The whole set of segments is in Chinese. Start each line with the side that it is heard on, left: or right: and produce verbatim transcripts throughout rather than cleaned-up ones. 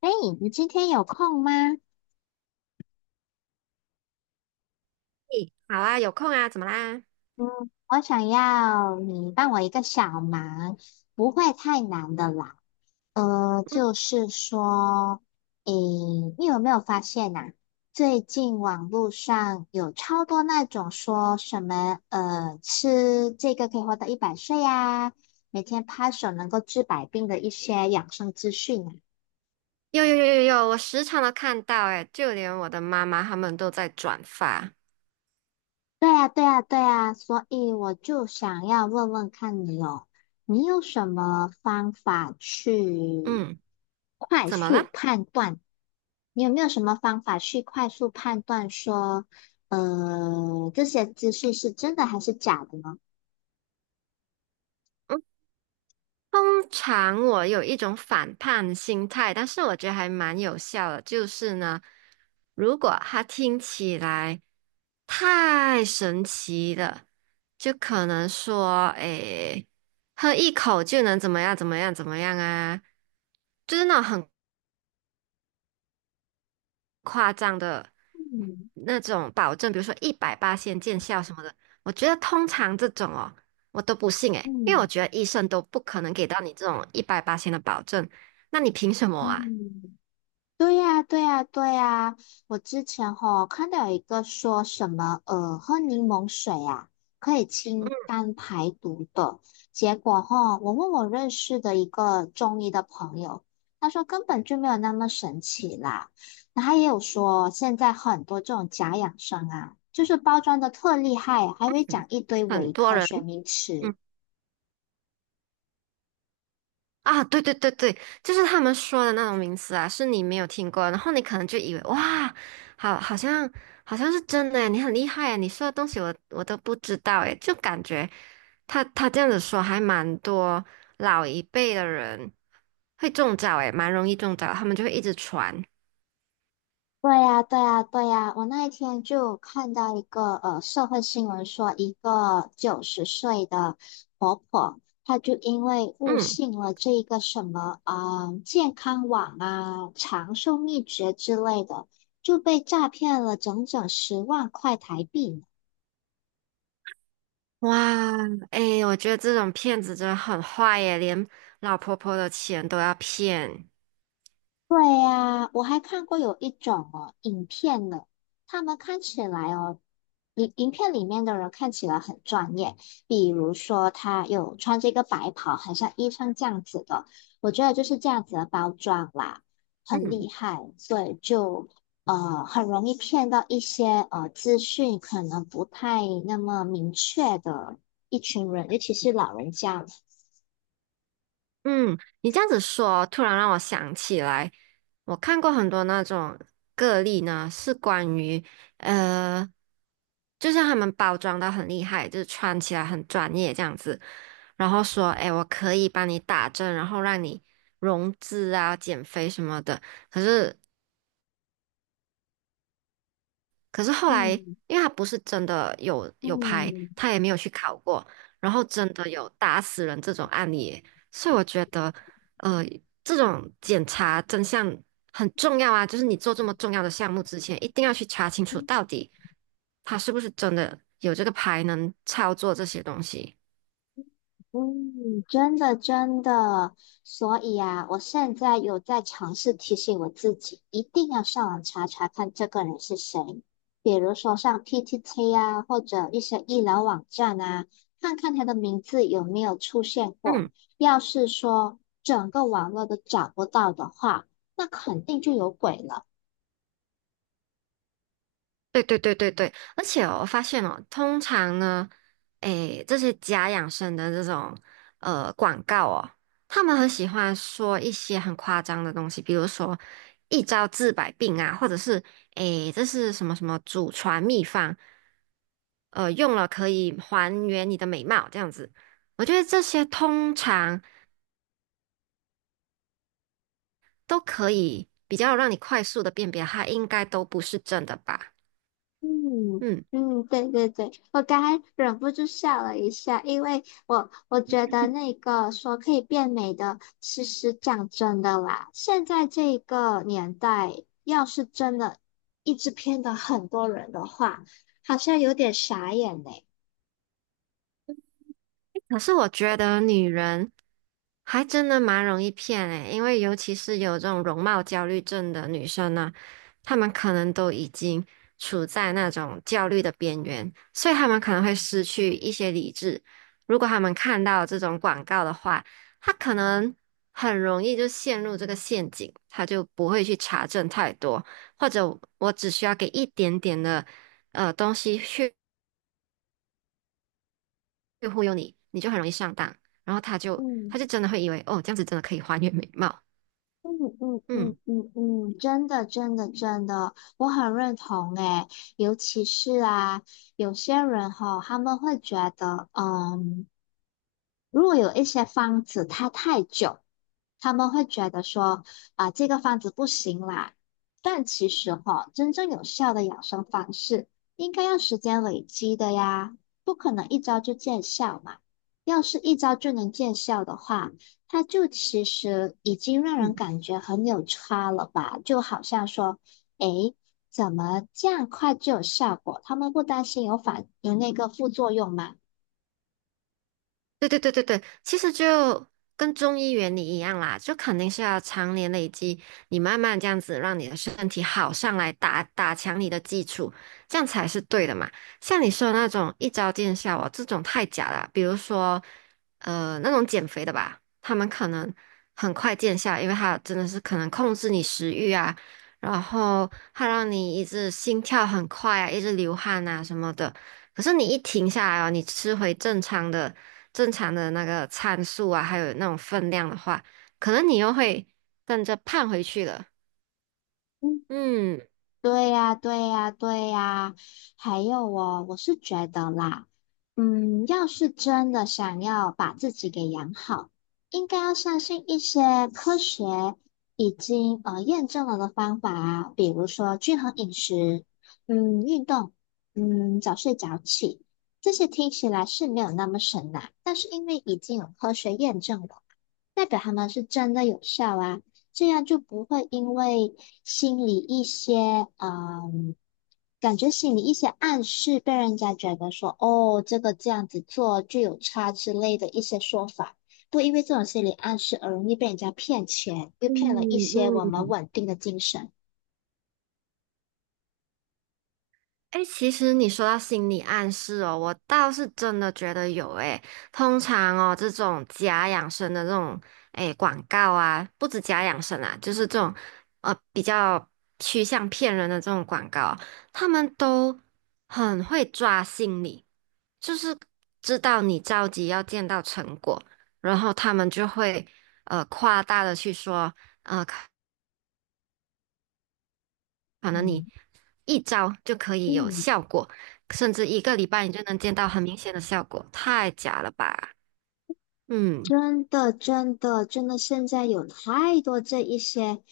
left: 哎，你今天有空吗？
right: 嘿好啊，有空啊，怎么啦？
left: 嗯，我想要你帮我一个小忙，不会太难的啦。呃，
right: 嗯，
left: 就是说，诶，你有没有发现呐、最近网络上有超多那种说什么，呃，吃这个可以活到一百岁呀、每天拍手能够治百病的一些养生资讯啊。
right: 有有有有有，我时常都看到、欸，诶，就连我的妈妈他们都在转发。
left: 对呀，对呀，对呀，所以我就想要问问看你哦，你有什么方法去
right: 嗯，
left: 快
right: 怎么了？
left: 速判断？你有没有什么方法去快速判断说，呃，这些资讯是真的还是假的呢？
right: 嗯，通常我有一种反叛心态，但是我觉得还蛮有效的，就是呢，如果他听起来太神奇了，就可能说，诶、喝一口就能怎么样怎么样怎么样啊，就是那种很。夸张的
left: 嗯
right: 那种保证，比如说一百八先见效什么的，我觉得通常这种哦，我都不信诶，因为我
left: 嗯
right: 觉得医生都不可能给到你这种一百八的保证，那你凭什么啊？
left: 嗯。对呀，对呀，对呀！我之前吼看到有一个说什么，呃，喝柠檬水啊，可以清
right: 嗯，
left: 肝排毒的。结果吼，我问我认识的一个中医的朋友，他说根本就没有那么神奇啦。那他也有说，现在很多这种假养生啊，就是包装的特厉害，还会讲一堆
right: 很
left: 伪
right: 多
left: 科
right: 人，
left: 学名词。
right: 嗯啊，对对对对，就是他们说的那种名词啊，是你没有听过，然后你可能就以为哇，好，好像好像是真的诶，你很厉害诶，你说的东西我我都不知道诶，就感觉。他他这样子说，还蛮多老一辈的人会中招，诶，蛮容易中招，他们就会一直传。
left: 对呀，对呀，对呀！我那一天就看到一个呃社会新闻说，一个九十岁的婆婆，她就因为误
right: 嗯，
left: 信了这个什么啊、呃健康网啊、长寿秘诀之类的，就被诈骗了整整十万块台币呢。
right: 哇，诶，我觉得这种骗子真的很坏耶，连老婆婆的钱都要骗。
left: 对呀，我还看过有一种哦影片呢，他们看起来哦，影影片里面的人看起来很专业，比如说他有穿这个白袍，很像医生这样子的，我觉得就是这样子的包装啦，很
right: 嗯。
left: 厉害，所以就呃很容易骗到一些呃资讯可能不太那么明确的一群人，尤其是老人家，
right: 嗯，你这样子说，突然让我想起来，我看过很多那种个例呢，是关于呃，就是他们包装的很厉害，就是穿起来很专业这样子，然后说，哎，我可以帮你打针，然后让你融资啊、减肥什么的。可是可是后来，
left: 嗯
right: 因为他不是真的有有牌，
left: 嗯。
right: 他也没有去考过，然后真的有打死人这种案例耶所以我觉得，呃，这种检查真相很重要啊，就是你做这么重要的项目之前，一定要去查清楚
left: 嗯
right: 到底他是不是真的有这个牌能操作这些东西。
left: 嗯，真的真的，所以啊，我现在有在尝试提醒我自己，一定要上网查查看这个人是谁，比如说上 P T T 啊，或者一些医疗网站啊，看看他的名字有没有出现过。
right: 嗯。
left: 要是说整个网络都找不到的话，那肯定就有鬼了。
right: 对对对对对，而且哦我发现哦，通常呢，诶，这些假养生的这种呃广告哦，他们很喜欢说一些很夸张的东西，比如说一招治百病啊，或者是诶，这是什么什么祖传秘方，呃，用了可以还原你的美貌这样子。我觉得这些通常都可以比较让你快速的辨别，它应该都不是真的吧。
left: 嗯
right: 嗯，
left: 嗯，对对对，我刚才忍不住笑了一下，因为我我觉得那个说可以变美的，其实讲真的啦，现在这个年代，要是真的一直骗到很多人的话，好像有点傻眼呢。
right: 可是我觉得女人。还真的蛮容易骗诶，因为尤其是有这种容貌焦虑症的女生呢，她们可能都已经处在那种焦虑的边缘，所以她们可能会失去一些理智。如果她们看到这种广告的话，她可能很容易就陷入这个陷阱，她就不会去查证太多，或者我只需要给一点点的呃东西去去忽悠你，你就很容易上当，然后她就她
left: 嗯
right: 就真的会以为哦，这样子真的可以还原美貌。
left: 嗯嗯嗯
right: 嗯。
left: 嗯嗯，真的真的真的，我很认同诶，尤其是啊，有些人哈，他们会觉得，嗯。如果有一些方子它太久，他们会觉得说啊、这个方子不行啦。但其实哈、真正有效的养生方式应该要时间累积的呀，不可能一招就见效嘛。要是一招就能见效的话，它就其实已经让人感觉很有差了吧？就好像说，诶，怎么这样快就有效果？他们不担心有反有那个副作用吗？
right: 对对对对对，其实就跟中医原理一样啦，就肯定是要常年累积，你慢慢这样子让你的身体好上来打，打强你的基础，这样才是对的嘛。像你说的那种一招见效哦，这种太假了。比如说，呃，那种减肥的吧，他们可能很快见效，因为他真的是可能控制你食欲啊，然后他让你一直心跳很快啊，一直流汗啊什么的。可是你一停下来哦，你吃回正常的、正常的那个参数啊，还有那种分量的话，可能你又会跟着胖回去了。
left: 嗯。
right: 嗯
left: 对呀，对呀，对呀，还有哦，我是觉得啦，嗯，要是真的想要把自己给养好，应该要相信一些科学已经呃验证了的方法啊，比如说均衡饮食，嗯，运动，嗯，早睡早起，这些听起来是没有那么神呐，但是因为已经有科学验证了。代表他们是真的有效啊，这样就不会因为心里一些嗯，感觉心里一些暗示被人家觉得说哦，这个这样子做就有差之类的一些说法，不因为这种心理暗示而容易被人家骗钱，又骗了一
right: 嗯
left: 些我们
right: 嗯，
left: 稳定的精神。
right: 哎，其实你说到心理暗示哦，我倒是真的觉得有哎。通常哦，这种假养生的这种哎广告啊，不止假养生啊，就是这种呃比较趋向骗人的这种广告哦，他们都很会抓心理，就是知道你着急要见到成果，然后他们就会呃夸大的去说。可能
left: 嗯。
right: 你一招就可以有
left: 嗯。
right: 效果，甚至一个礼拜你就能见到很明显的效果，太假了吧？嗯
left: 真的，真的，真的，现在有太多这一些，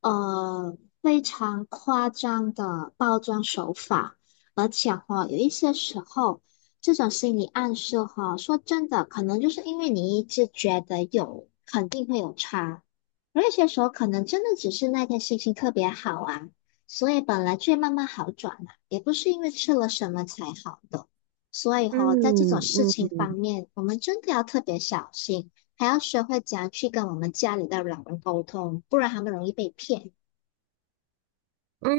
left: 呃，非常夸张的包装手法，而且哈、有一些时候，这种心理暗示哈、说真的，可能就是因为你一直觉得有，肯定会有差，而有些时候可能真的只是那天心情特别好啊，所以本来就会慢慢好转了，也不是因为吃了什么才好的。所以哦，在这
right: 嗯
left: 种事
right: 嗯，
left: 情方
right: 嗯。
left: 面，我们真的要特别小心，还要学会怎样去跟我们家里的老人沟通，不然他们容易被骗。
right: 嗯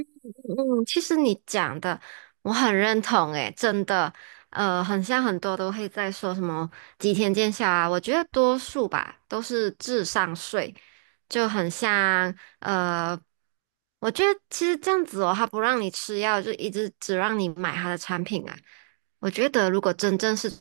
right: 嗯，其实你讲的我很认同，诶，真的，呃，很像很多都会在说什么几天见效啊，我觉得多数吧都是智商税，就很像，呃，我觉得其实这样子哦，他不让你吃药，就一直只让你买他的产品啊，我觉得如果真正是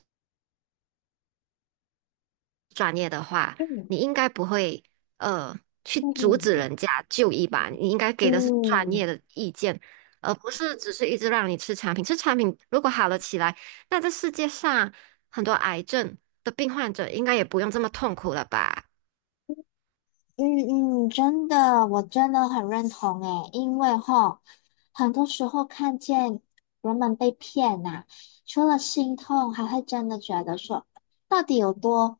right: 专业的话，
left: 嗯
right: 你应该不会呃去阻止
left: 嗯
right: 人家就医吧？你应该给的是专业
left: 嗯，
right: 的意见，而不是只是一直让你吃产品。吃产品如果好了起来，那这世界上很多癌症的病患者应该也不用这么痛苦了吧？
left: 嗯嗯，真的，我真的很认同诶，因为哈，很多时候看见人们被骗呐、除了心痛，还会真的觉得说，到底有多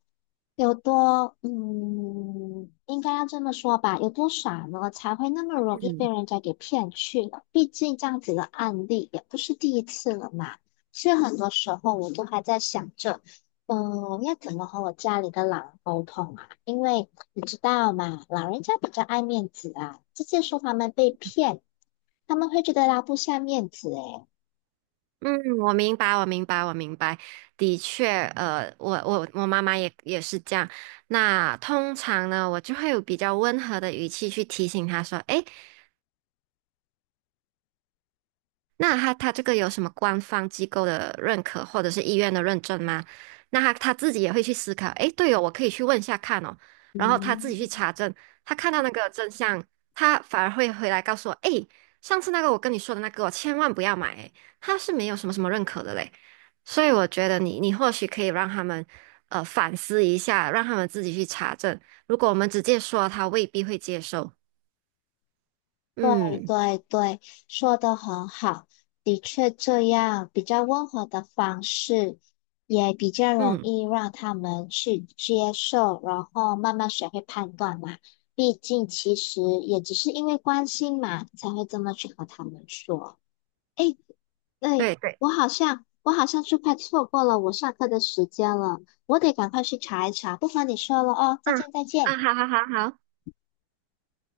left: 有多，嗯，应该要这么说吧，有多傻呢，才会那么容易被
right: 嗯
left: 人家给骗去了？毕竟这样子的案例也不是第一次了嘛，所以很多时候我都还在想着。嗯，要怎么和我家里的老人沟通啊？因为你知道嘛，老人家比较爱面子啊，直接说他们被骗，他们会觉得拉不下面子诶。
right: 嗯，我明白，我明白，我明白。的确，呃，我我我妈妈也也是这样。那通常呢，我就会有比较温和的语气去提醒她说："诶，那他他这个有什么官方机构的认可或者是医院的认证吗？那他他自己也会去思考，诶，对哦，我可以去问一下看哦，然后他自
left: 嗯，
right: 己去查证，他看到那个真相，他反而会回来告诉我，诶，上次那个我跟你说的那个我千万不要买，诶，他是没有什么什么认可的嘞，所以我觉得你你或许可以让他们呃反思一下，让他们自己去查证，如果我们直接说，他未必会接受，嗯
left: 对对，说的很好，的确这样比较温和的方式，也比较容
right: 嗯，
left: 易让他们去接受，然后慢慢学会判断嘛。毕竟其实也只是因为关心嘛，才会这么去和他们说。诶，对，
right: 对对，
left: 我好像我好像是快错过了我上课的时间了，我得赶快去查一查。不妨你说了哦，再
right: 嗯
left: 见再见。
right: 嗯，好好好好。